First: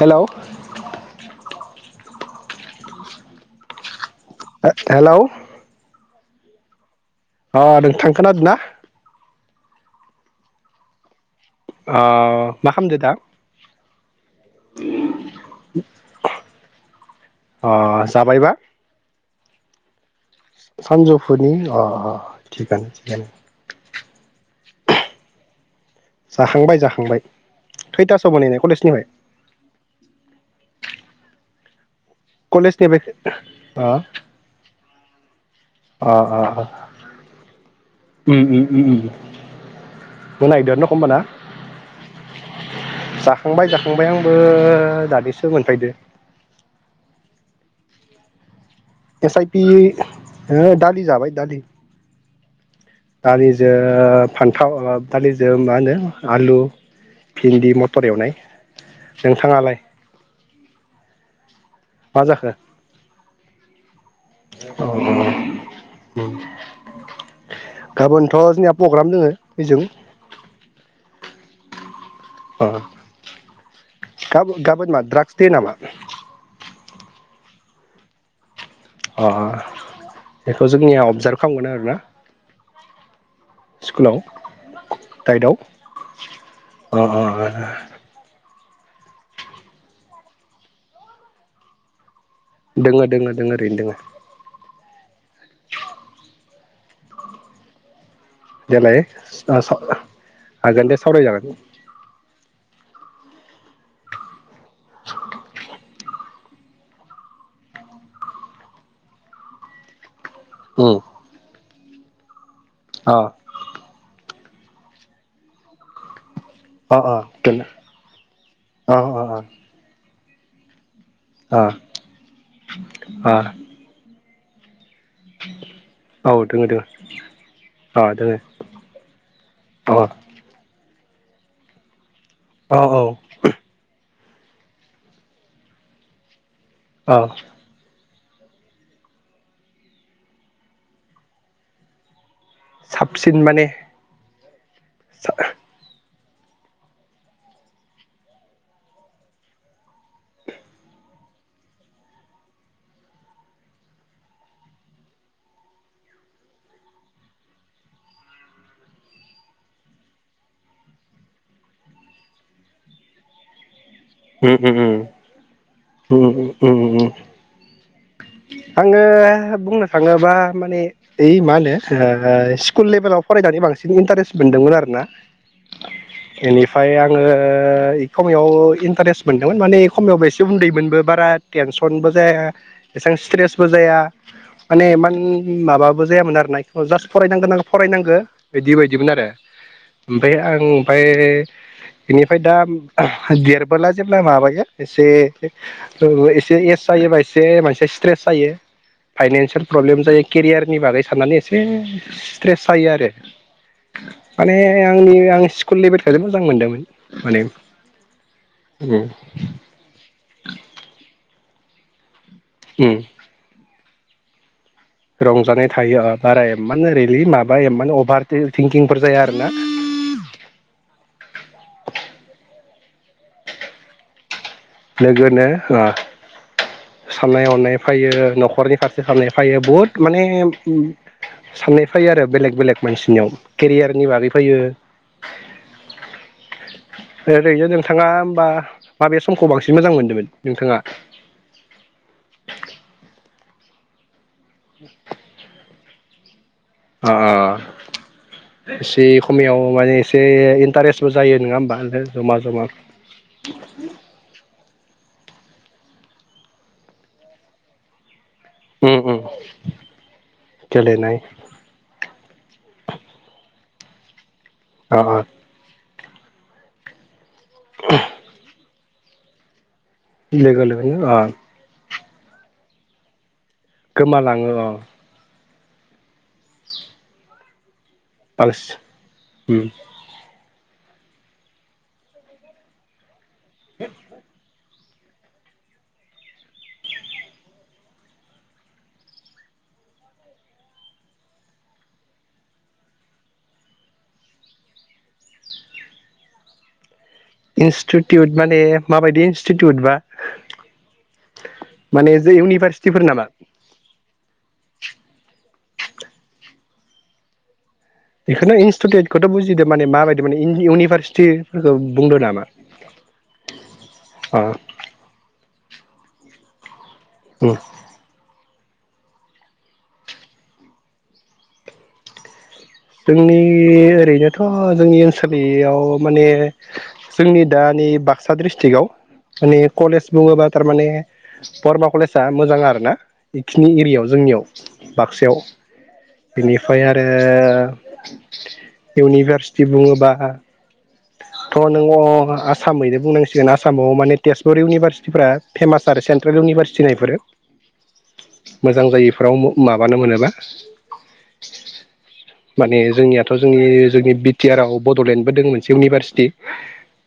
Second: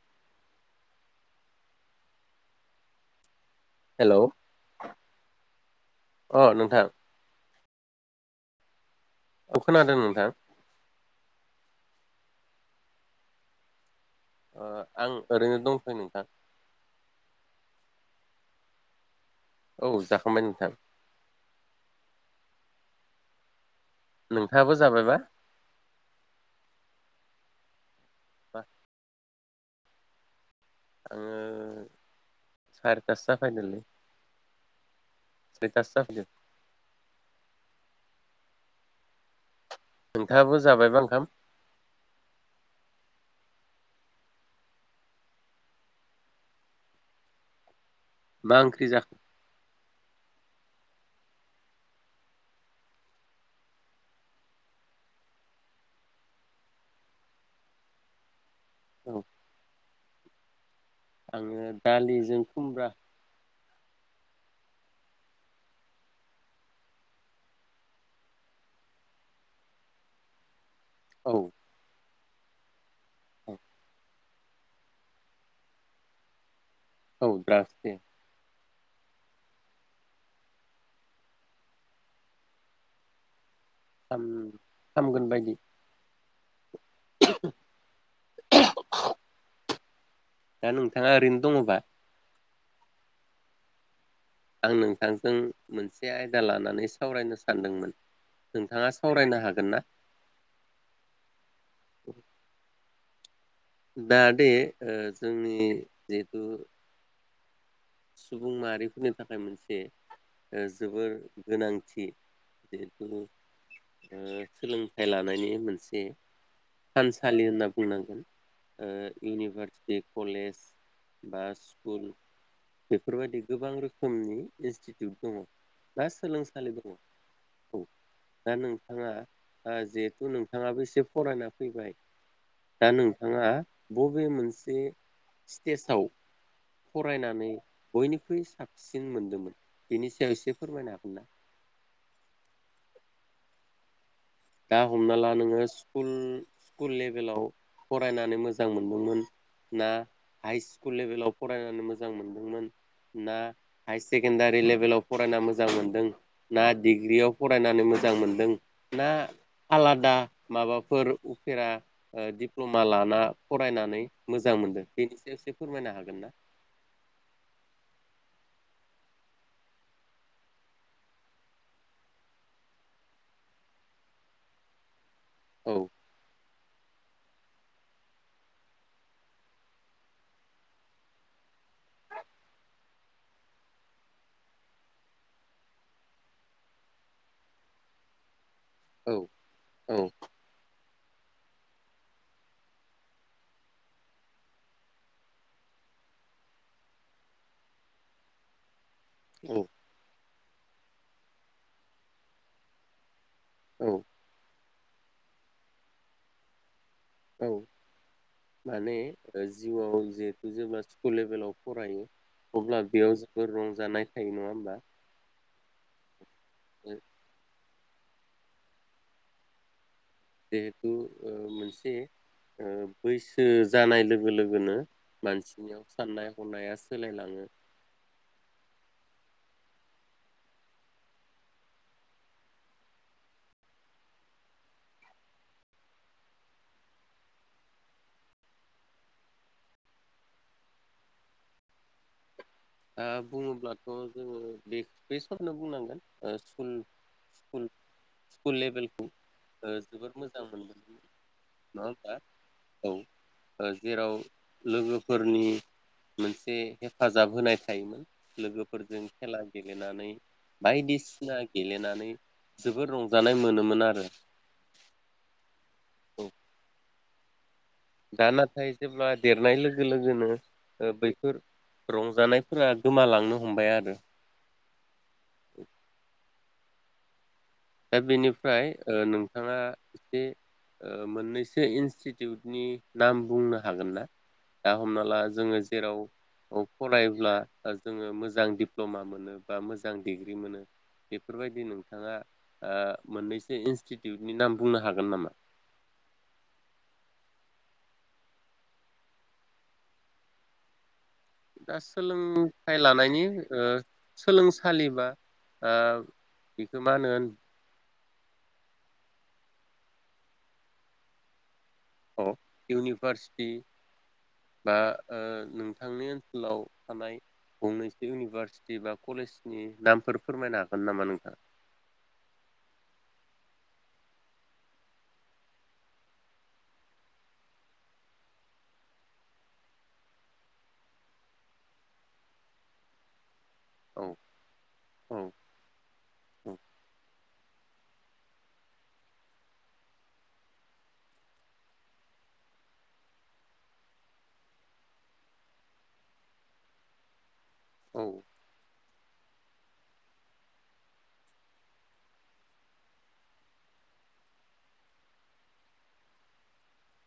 Hello. Hello hello. अ नोंथां। अ नोंथां खोनादों ना। औ खोनादों नोंथां। ओ मा खालामदो दा। ओ आं ओरैनो दंथयो नोंथां। अ जाबायबा औ जा सानजौफुनि अ। थिगानो थिगानो नोंथाङाबो जाबायबा। जाखांबाय जाखांबाय। खैथासोआव मोनहैनाय कलेजनिफ्राय। आङो कलेज सारिथासो निफ्राय जाफैदोंलै [unintelligible] सारिथासो अ जाफैदों अ उम उम। उम उम। नोंथाङाबो जाबायबा ओंखाम [unintelligible] थांबाय जाखांबाय आंबो दानिसो मोनफैदो। मा जाखो एस आइ पि। ओहो दालि जाबाय दालि दालिजों फान्थाव दालिजों मा होनो आलु भिन्दि मथर एवनाय। औ नोंथाङालाय। आङो मा दालिजों जाखो खुमब्रा। गाबोनथ' जोंनिया प्रग्राम दोङो होजों। औ। अ। औ। गाब गाबोन मा द्राग्स दे नामा। और द्राकस दे अ अ बेखौ जोंनिया अबजार्भ खालामगोन आरोना। स्कुलाव हाम हामगोन दाइटआव बायदि। अ अ अ ओ औ। दा नोंथाङा ओरैनो दङबा? दोङो दोङो दोङो ओरैनो दोङो। आं नोंथांजों मोनसे आयदा लानानै सावरायनो सानदोंमोन। नोंथाङा देलाय सावरायनो ओ हागोन ना साव हागोन दे सावराय जागोन। दा दे। ओ जोंनि जि सुबुं माहारिफोरनि थाखाय मोनसे ओ उम जोबोर गोनां थि। अ। सोलोंथाइ लानायनि मोनसे अ अ थानसालि दोन होनना बुंनांगोन ओ अ अ इउनिभारसिटिक कलेज अ बास फुल अ बेफोरबायदि गोबां रोखोम नि एसटिथ [unintelligible] बा औ दोङो दोङो सोलोंसालिफोरखौ औ अ दोङो दा नोंथाङा आ अ जिहेथु नोंथाङाबो एसे फरायना फैबाय औ दा औ नोंथाङा ब बै मोनसे स्टेजाव औ फरायनानै बयनिख्रुइ साबसिन मोनदोंमोन बेनि सायाव एसे फोरमायनो हागोनना? साबसिन माने? दा हमना ला नोङो स्कुल स्कुल लेभेलाव फरायनानै मोजां मोनदोंमोन, ना हाइ स्कुल लेभेलाव फरायनानै मोजां मोनदोंमोन, ना हाय सेकेणडारि लेभेलाव फरायना मोजां मोनदों, ना डिग्रियाव फरायनानै मोजां मोनदों ना आलादा माबाफोर उफेरा दिप्ल'मा लाना फरायनानै मोजां उम उम मोनदों उम बेनि सायाव एसे फोरमायनो हागोन ना? उम उम उम आङो बुंनो थाङोबा माने ओइ मा होनो ओ स्कुल लेभेलाव फरायनानै बांसिन इन्टारेस्ट मोनदोंमोन आरोना। औ। एनिफ्राय आङो एखमयाव इन्टारेस्ट मोनदोंमोन माने एखमियाव एसे उन्दैमोनबो बारा टेनसनबो जाया। एसेबां स्ट्रेसबो जाया मानेन माबाबो जायामोन आरोना जास्ट फरायनांगोन न फरायनांगौ एदि बायदिमोन औ आरो औ ओमफ्राय आं फाय बेनिफ्राय दा देरबोला जेब्ला माबायो एसे एसे एस जायोबा एसे मानसि स्ट्रेस जायो औ फाइनानसियेल प्रब्लेम जायो केरियारनि बागै साननानै एसे स्ट्रेस जायो आरो औ माने आंनि आं स्कुल लेभेलखोनो मोजां मोनदोंमोन। माने औ माने उम जिउआव जिहेतु जेब्ला स्कुल लेभेलाव फरायो अब्ला उम बेयाव जोबोर रंजानाय थायो नङा होमबा रंजानाय थायो ओ बारा एमान ओरैलि माबा एमान अभार थिं-थिंकिंफोर जाया आरोना जिहेथु ओ मोनसे ओ बैसो जानाय लोगो लो गोनो लोगोनो ओ मानसिनियाव साननाय हनाया साननाय सोलायलाङो। हनाय फैयो न'खरनि फारसे खालामनाय फैयो बुहुत माने साननाय फैयो आरो बेलेग बेलेग मानसिनियाव केरियारनि बागै फैयो ओरैनो नोंथाङा होमबा माबेस समखौ बांसिन मोजां मोन्दोंमोन नोंथाङा? ओ बुङोब्लाथ' जोङो बे बे सोरनो बुंनांगोन ओ स्कुल अ स्कुल स्कुल एसे लेभेलखौ खमियाव ओ माने जोबोर एसे मोजां मोनबोदोंमोन इन्टारेस्टबो जायो नङा होमबा नोथां जमा जमा औ ओ जेराव लोगोफोरनि मोनसे हेफाजाब होनाय थायोमोन उम लोगोफोरजों उम खेला गेलेनानै गेलेनाय बायदिसिना गेलेनानै जोबोद रंजानाय मोनोमोन आरो। [unintelligible] अ औ दा नाथाय जेब्ला देरनाय लो गो लोगोनो लोगो ओ लोगोनो अ बैफोर रंजानायफोरा गोमालांनो हमबाय आरो गोमालाङो अ दा बेनिफ्राय बांसिन ओ नोंथाङा उम एसे ओ मोननैसो इनस्टिटिउटनि नाम बुंनो हागोन ना? दा हमना ला जोङो जेराव फरायब्ला जोङो मोजां दिप्ल'मा मोनो बा मोजां डिग्रि मोनो बेफोरबायदि नोंथाङा ओ मोननैसो इन्स्टिटिउटनि नाम बुंनो हागोन नामा? इन्स्टिटिउट माने माबायदि इनस्टिटिउट बा दा माने जे सोलोंथाइ इउनिभारसिटिफोर लानायनि नामा ओ सोलोंसालिबा ओ बेखौ मा होनो बेखोनो इनस्टुदेटखौथ' बुजिदो माने माबायदि माने इन इउनिभारसिटि अ इउनिभारसिटि अ बा ओ नों थांनाय ओनसोलाव थानाय उम गंनैसो इउनिभारस दिबा कलेजनि नामफोर फोरमायनो हागोन नामा नोंथां? जोंनि ओरैनोथ' जोंनि ओनसोबियाव माने जोंनि दानि बाक्सा डिस्ट्रिकआव माने कलेज बुङोब्ला थारमाने बर्मा कलेजआ मोजां आरो ना। बेखिनि औ एरियायाव जोंनियाव औ बाक्सायाव। बेनिफ्राय आरो इउनिभारसिटि बुङोबा थ' नों अ' आसामैनो बुंनांसिगोन आसामाव माने तेजपुर इउनिभारसिटिफ्रा फेमास आरो सेन्ट्रेल इउनिभारसिटिना इफोरो औ मोजां जायैफोराव माबानो मोनोबा। माने जोंनियाथ' जोंनि जोंनि बि टि आर आव बड'लेण्डबो दोंमोन। सिउनिभारसिटि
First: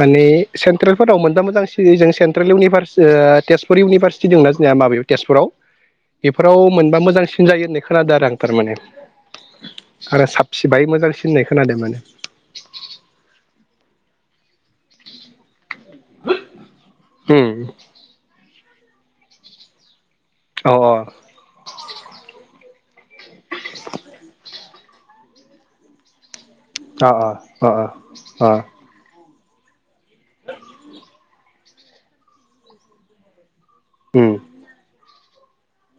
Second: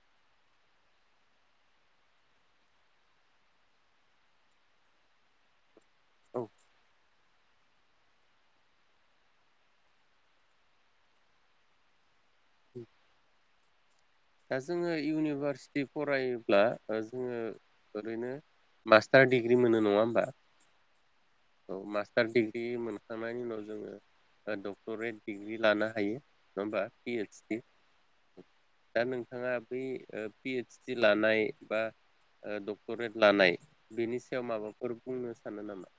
माने सेन्ट्रेलफोराव मोनबा मोजांसिन जों सेन्ट्रेल इउनिभारसि तेजपुर इउनिभारसिटि दोंना जोंनिया माबायाव तेजपुराव। औ बेफोराव मोनबा मोजांसि सिन जायो होननाय खोनादों आरो आं थारमाने। आरो साबसि बाहै मोजांसिन होननाय खोनादों माने। उम दा जोङो इउनिभारस टि फरायोब्ला ओ जोङो उम ओरैनो मास्टार दिडिग्रि मोनो नङा होमबा? अ' अ' औ मास्टार डिग्रि मोनखांनायनि उनाव जोङो ओ डक्टरेट डिग्रि लानो हायो। होमबा पि अ' ओइस अ' अ' अ' अ' नोंङा बै ओ पि एस डि लानाय बा ओ डक्टरेट लानाय बिनि उम सायाव माबाफोर बुंनो सानो नामा?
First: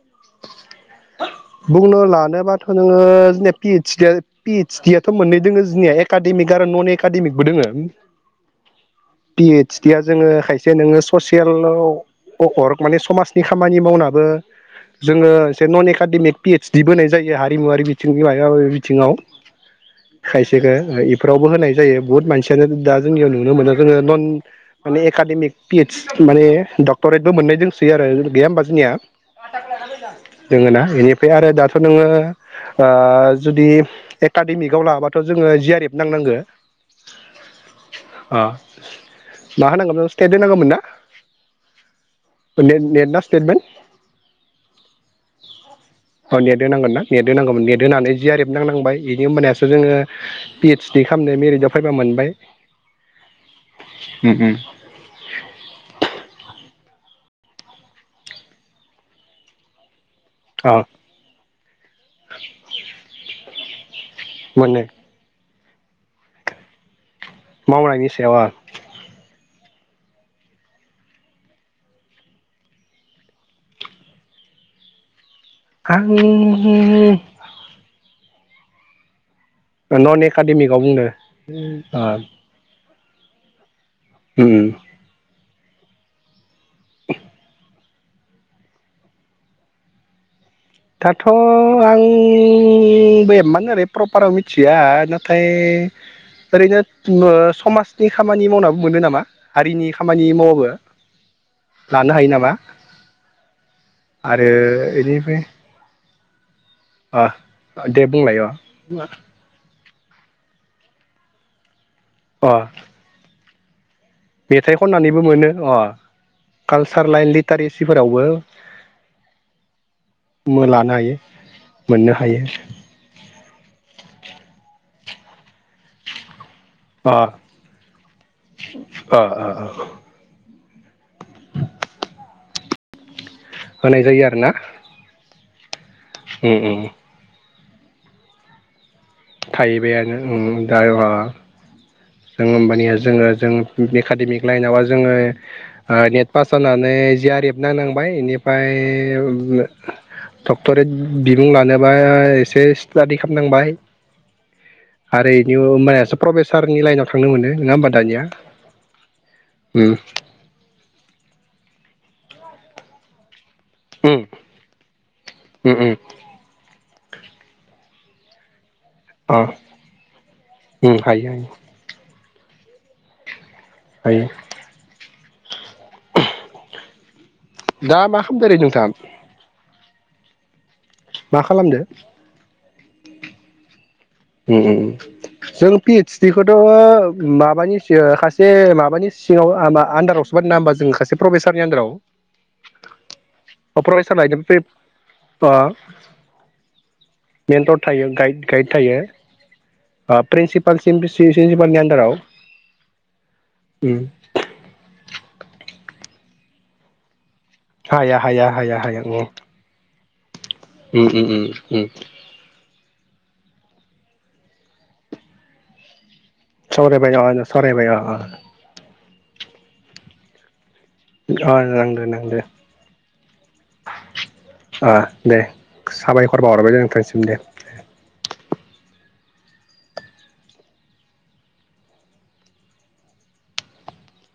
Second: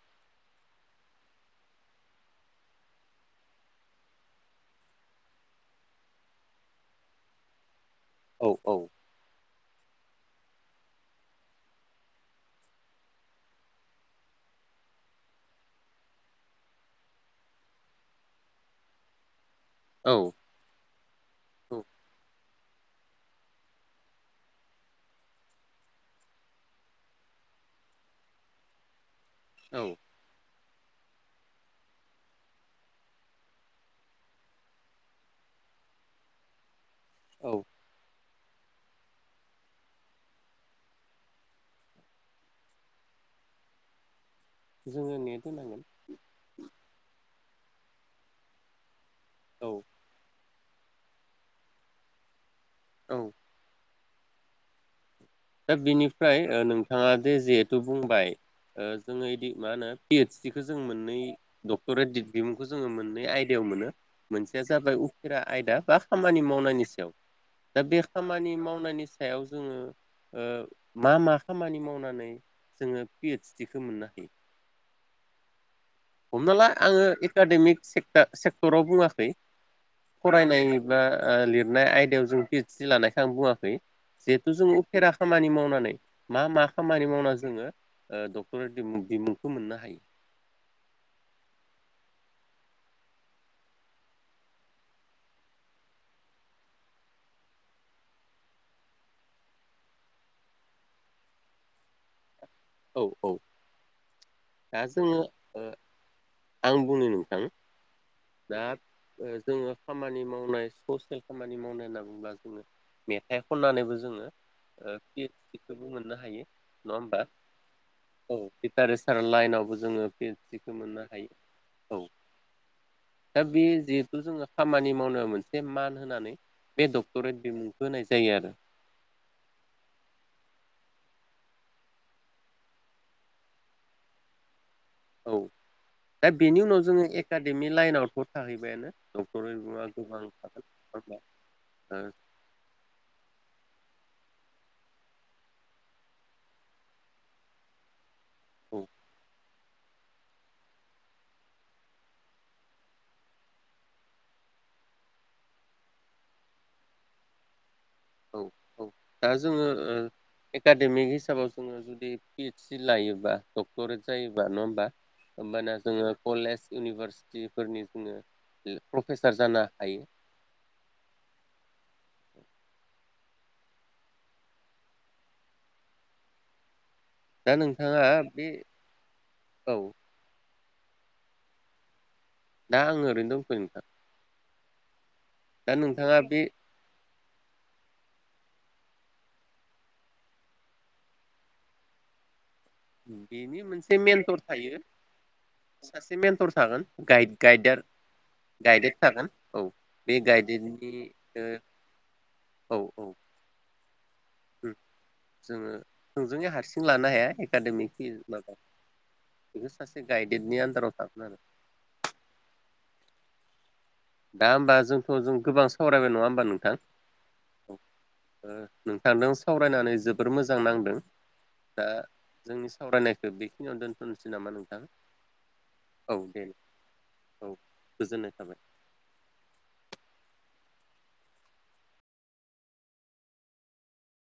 बुंनो लानोबाथ' नोङो जोंनिया पि इस डिया पि इस डियाथ' मोननै दोङो जोंनिया एकादेमिक आरो न'न एकादेमिकबो दोङो। औ औ पि इस डिया जोङो खायसे नोङो स'सियेलाव अकरक माने समाजनि खामानि मावनाबो जोङो से न'न एकाडेमिक पि एस डि बोनाय जायो। हारिमुवारि बिथिंनि मायबा मायबि बिथिङाव। औ खायसेखो ओ इफोरावबो होनाय जायो। बहुत मानसियानो दा जोंनियाव नुनो मोनो जोङो न'न माने एकाडेमिक पि एस माने डक्ट'रेटबो मोननाय दोंसोयो आरो गैया होमबा जोंनिया? औ [unintelligible] दोङोना एनिफ्राय आरो दाथ' नोङो ओ ओ जुदि एकाडेमिकआव लाबाथ' जोङो जि आर एफ नांनांगो। औ आ मा होनांगौ बेयाव स्टेट होनांगौमोन ना? नेट नेट ना सिटेटमेन्ट? जोङो नेट होनांगोन ओ नेद होनांगोनना नेट होनांगौमोन नेट दोनानै जियारेब नांनांबाय। बिनि होनबानियासो औ जोङो पि एडच डि खामनो मेरिटआव फैबा मोनबाय औ उम उम। दा बिनिफ्राय नोंथाङा जे जिहेथु बुंबाय जोङो यिदि मा होनो? पि एडच डि खौ अ जों मोननै डक्टरेट दिडिग्रिखौ जोङो मोनैइ आय बेयाव मोनो मोनसेया मोनो जाबाय उफेरा आयदा बा खामानि मावनायनि सायाव दा बे मावनायनि सायाव खामानि मावनायनि सायाव जोङो ओ मा मा खामानि मावनानै जोङो पिएडसडिखौ मोननो हायो? हमनाला आङो आं एकाडेमिक से दा सेक्टराव बुङा खै नन एकाडेमिकआव फरायनाय बा बुंदों लिरनाय आयदायाव जों पि एडस डि लानाय आं बुङाखै उम जिहेथु जों उफेरा खामानि मावनो नानै मा मा खामानि मावनानै जोङो डक्ट'रेट दिमुंखौ मोननो हायो? दाथ' आं बेमान ओरै प्रपाराव मिथिया नाथाय ओरैनो ओ समाजनि खामानि मावनाबो मोनो नामा हारिनि खामानि मावनाबो लानो हायो नामा? औ औ आरो दा जोङो इनिफ्राय ओ आं बुंनो नोंथां दे बुंलाय अ दा ओ जोङो खामानि मावनाय ससेल खामानि मावनाय ना बा अ जोङो मेत ए खननानैबो जो मेथाइ खननानैबो मोनो अ मोननो हायो नङा कालसार होमबा लाइन लिटारेसिफोरावबो औ लिटारेसार लाइनावबो जोङो पिएडसडिखौ मोननो हायो औ मोननो हायो दा बे जि बेखौ जोङो खामानि मावनो मोनसे मान होनानै बे अ डक्टरेट बिमुंखौ होनाय जायो आरो अ अ अ होनाय जायो आरोना। औ। दा उम बेनि उम उनाव जोङो एकाड एमि लाइन आवथ' थाहैबायानो थाहैबायानो उम दा अ न'खरै [unintelligible] जों होनबानिया जोङो जों [unintelligible] एकादेमिक लाइनवा जोङो ओ नेट पास जानानै जिया रेब नांनांबाय इनि फाय औ डक्टरेट बिबुं लानोबा एसे स्टाडि खामनांबाय आरो इनि [unintelligible] प्रफेसारनि लाइनाव थांनो मोनो नङा होमबा दानिया औ - औ दा जोङो उम एकाडेमिक हिसाबाव जोङो जुदि पिएडससि लायोबा डक्ट'रेट उम जायोबा नङा होमबा उम होमबाना उम जोङो कलेज इउनिभार [unintelligible] फोरनि जोङो प्रफेसार अ जानो हायो ओम हायो - हायो हायो दा नोंथाङा मा खालामदो बे ओरै नोंथाङा औ मा खालामदो दा आंङो ओरैनो दंथ'यो नोंथां उम - उम दा जों नोंथाङा पिइसड बे खौथ' माबानि सि सासे माबानि सिङाव आन्दारावसोबानो नाङा होनबा जोङो ससे प्रभेसारनि आन्दाराव बेनि मोनसे प्रफेसार मेन्टर लायनो थायो सासे मेन्टर थागोन गाइड मेन टड गाइडार थायो ग गाइड गाइडेड थायो थागोन औ बे गाइडेडनि प्रिन्सिपालसिम ओ प्रिनसिपालनि आन्दाराव औ औ उम जोङो नोंजोंनो हारसिं लानो हाया एकाडेमिक हाया- हाया- हाया ओम गाइद उम- उम-उम -उम दा होमबा जोंथ' जों गोबां सावरायबाय नङा होमबा नोंथां सावरायबाय अ - अ सावरायबाय ओ नोंथांजों सावरायनानै जोबोर मोजां नां अ अ दा नांदो नांदो जोंनि सावरायनायखौ बेखिनियाव दोनथ'नोसै नामा नोंथां अ दे औ दे साबायखर बावहरबाय नोंथांसिम दे औ गोजोननाय थाबाय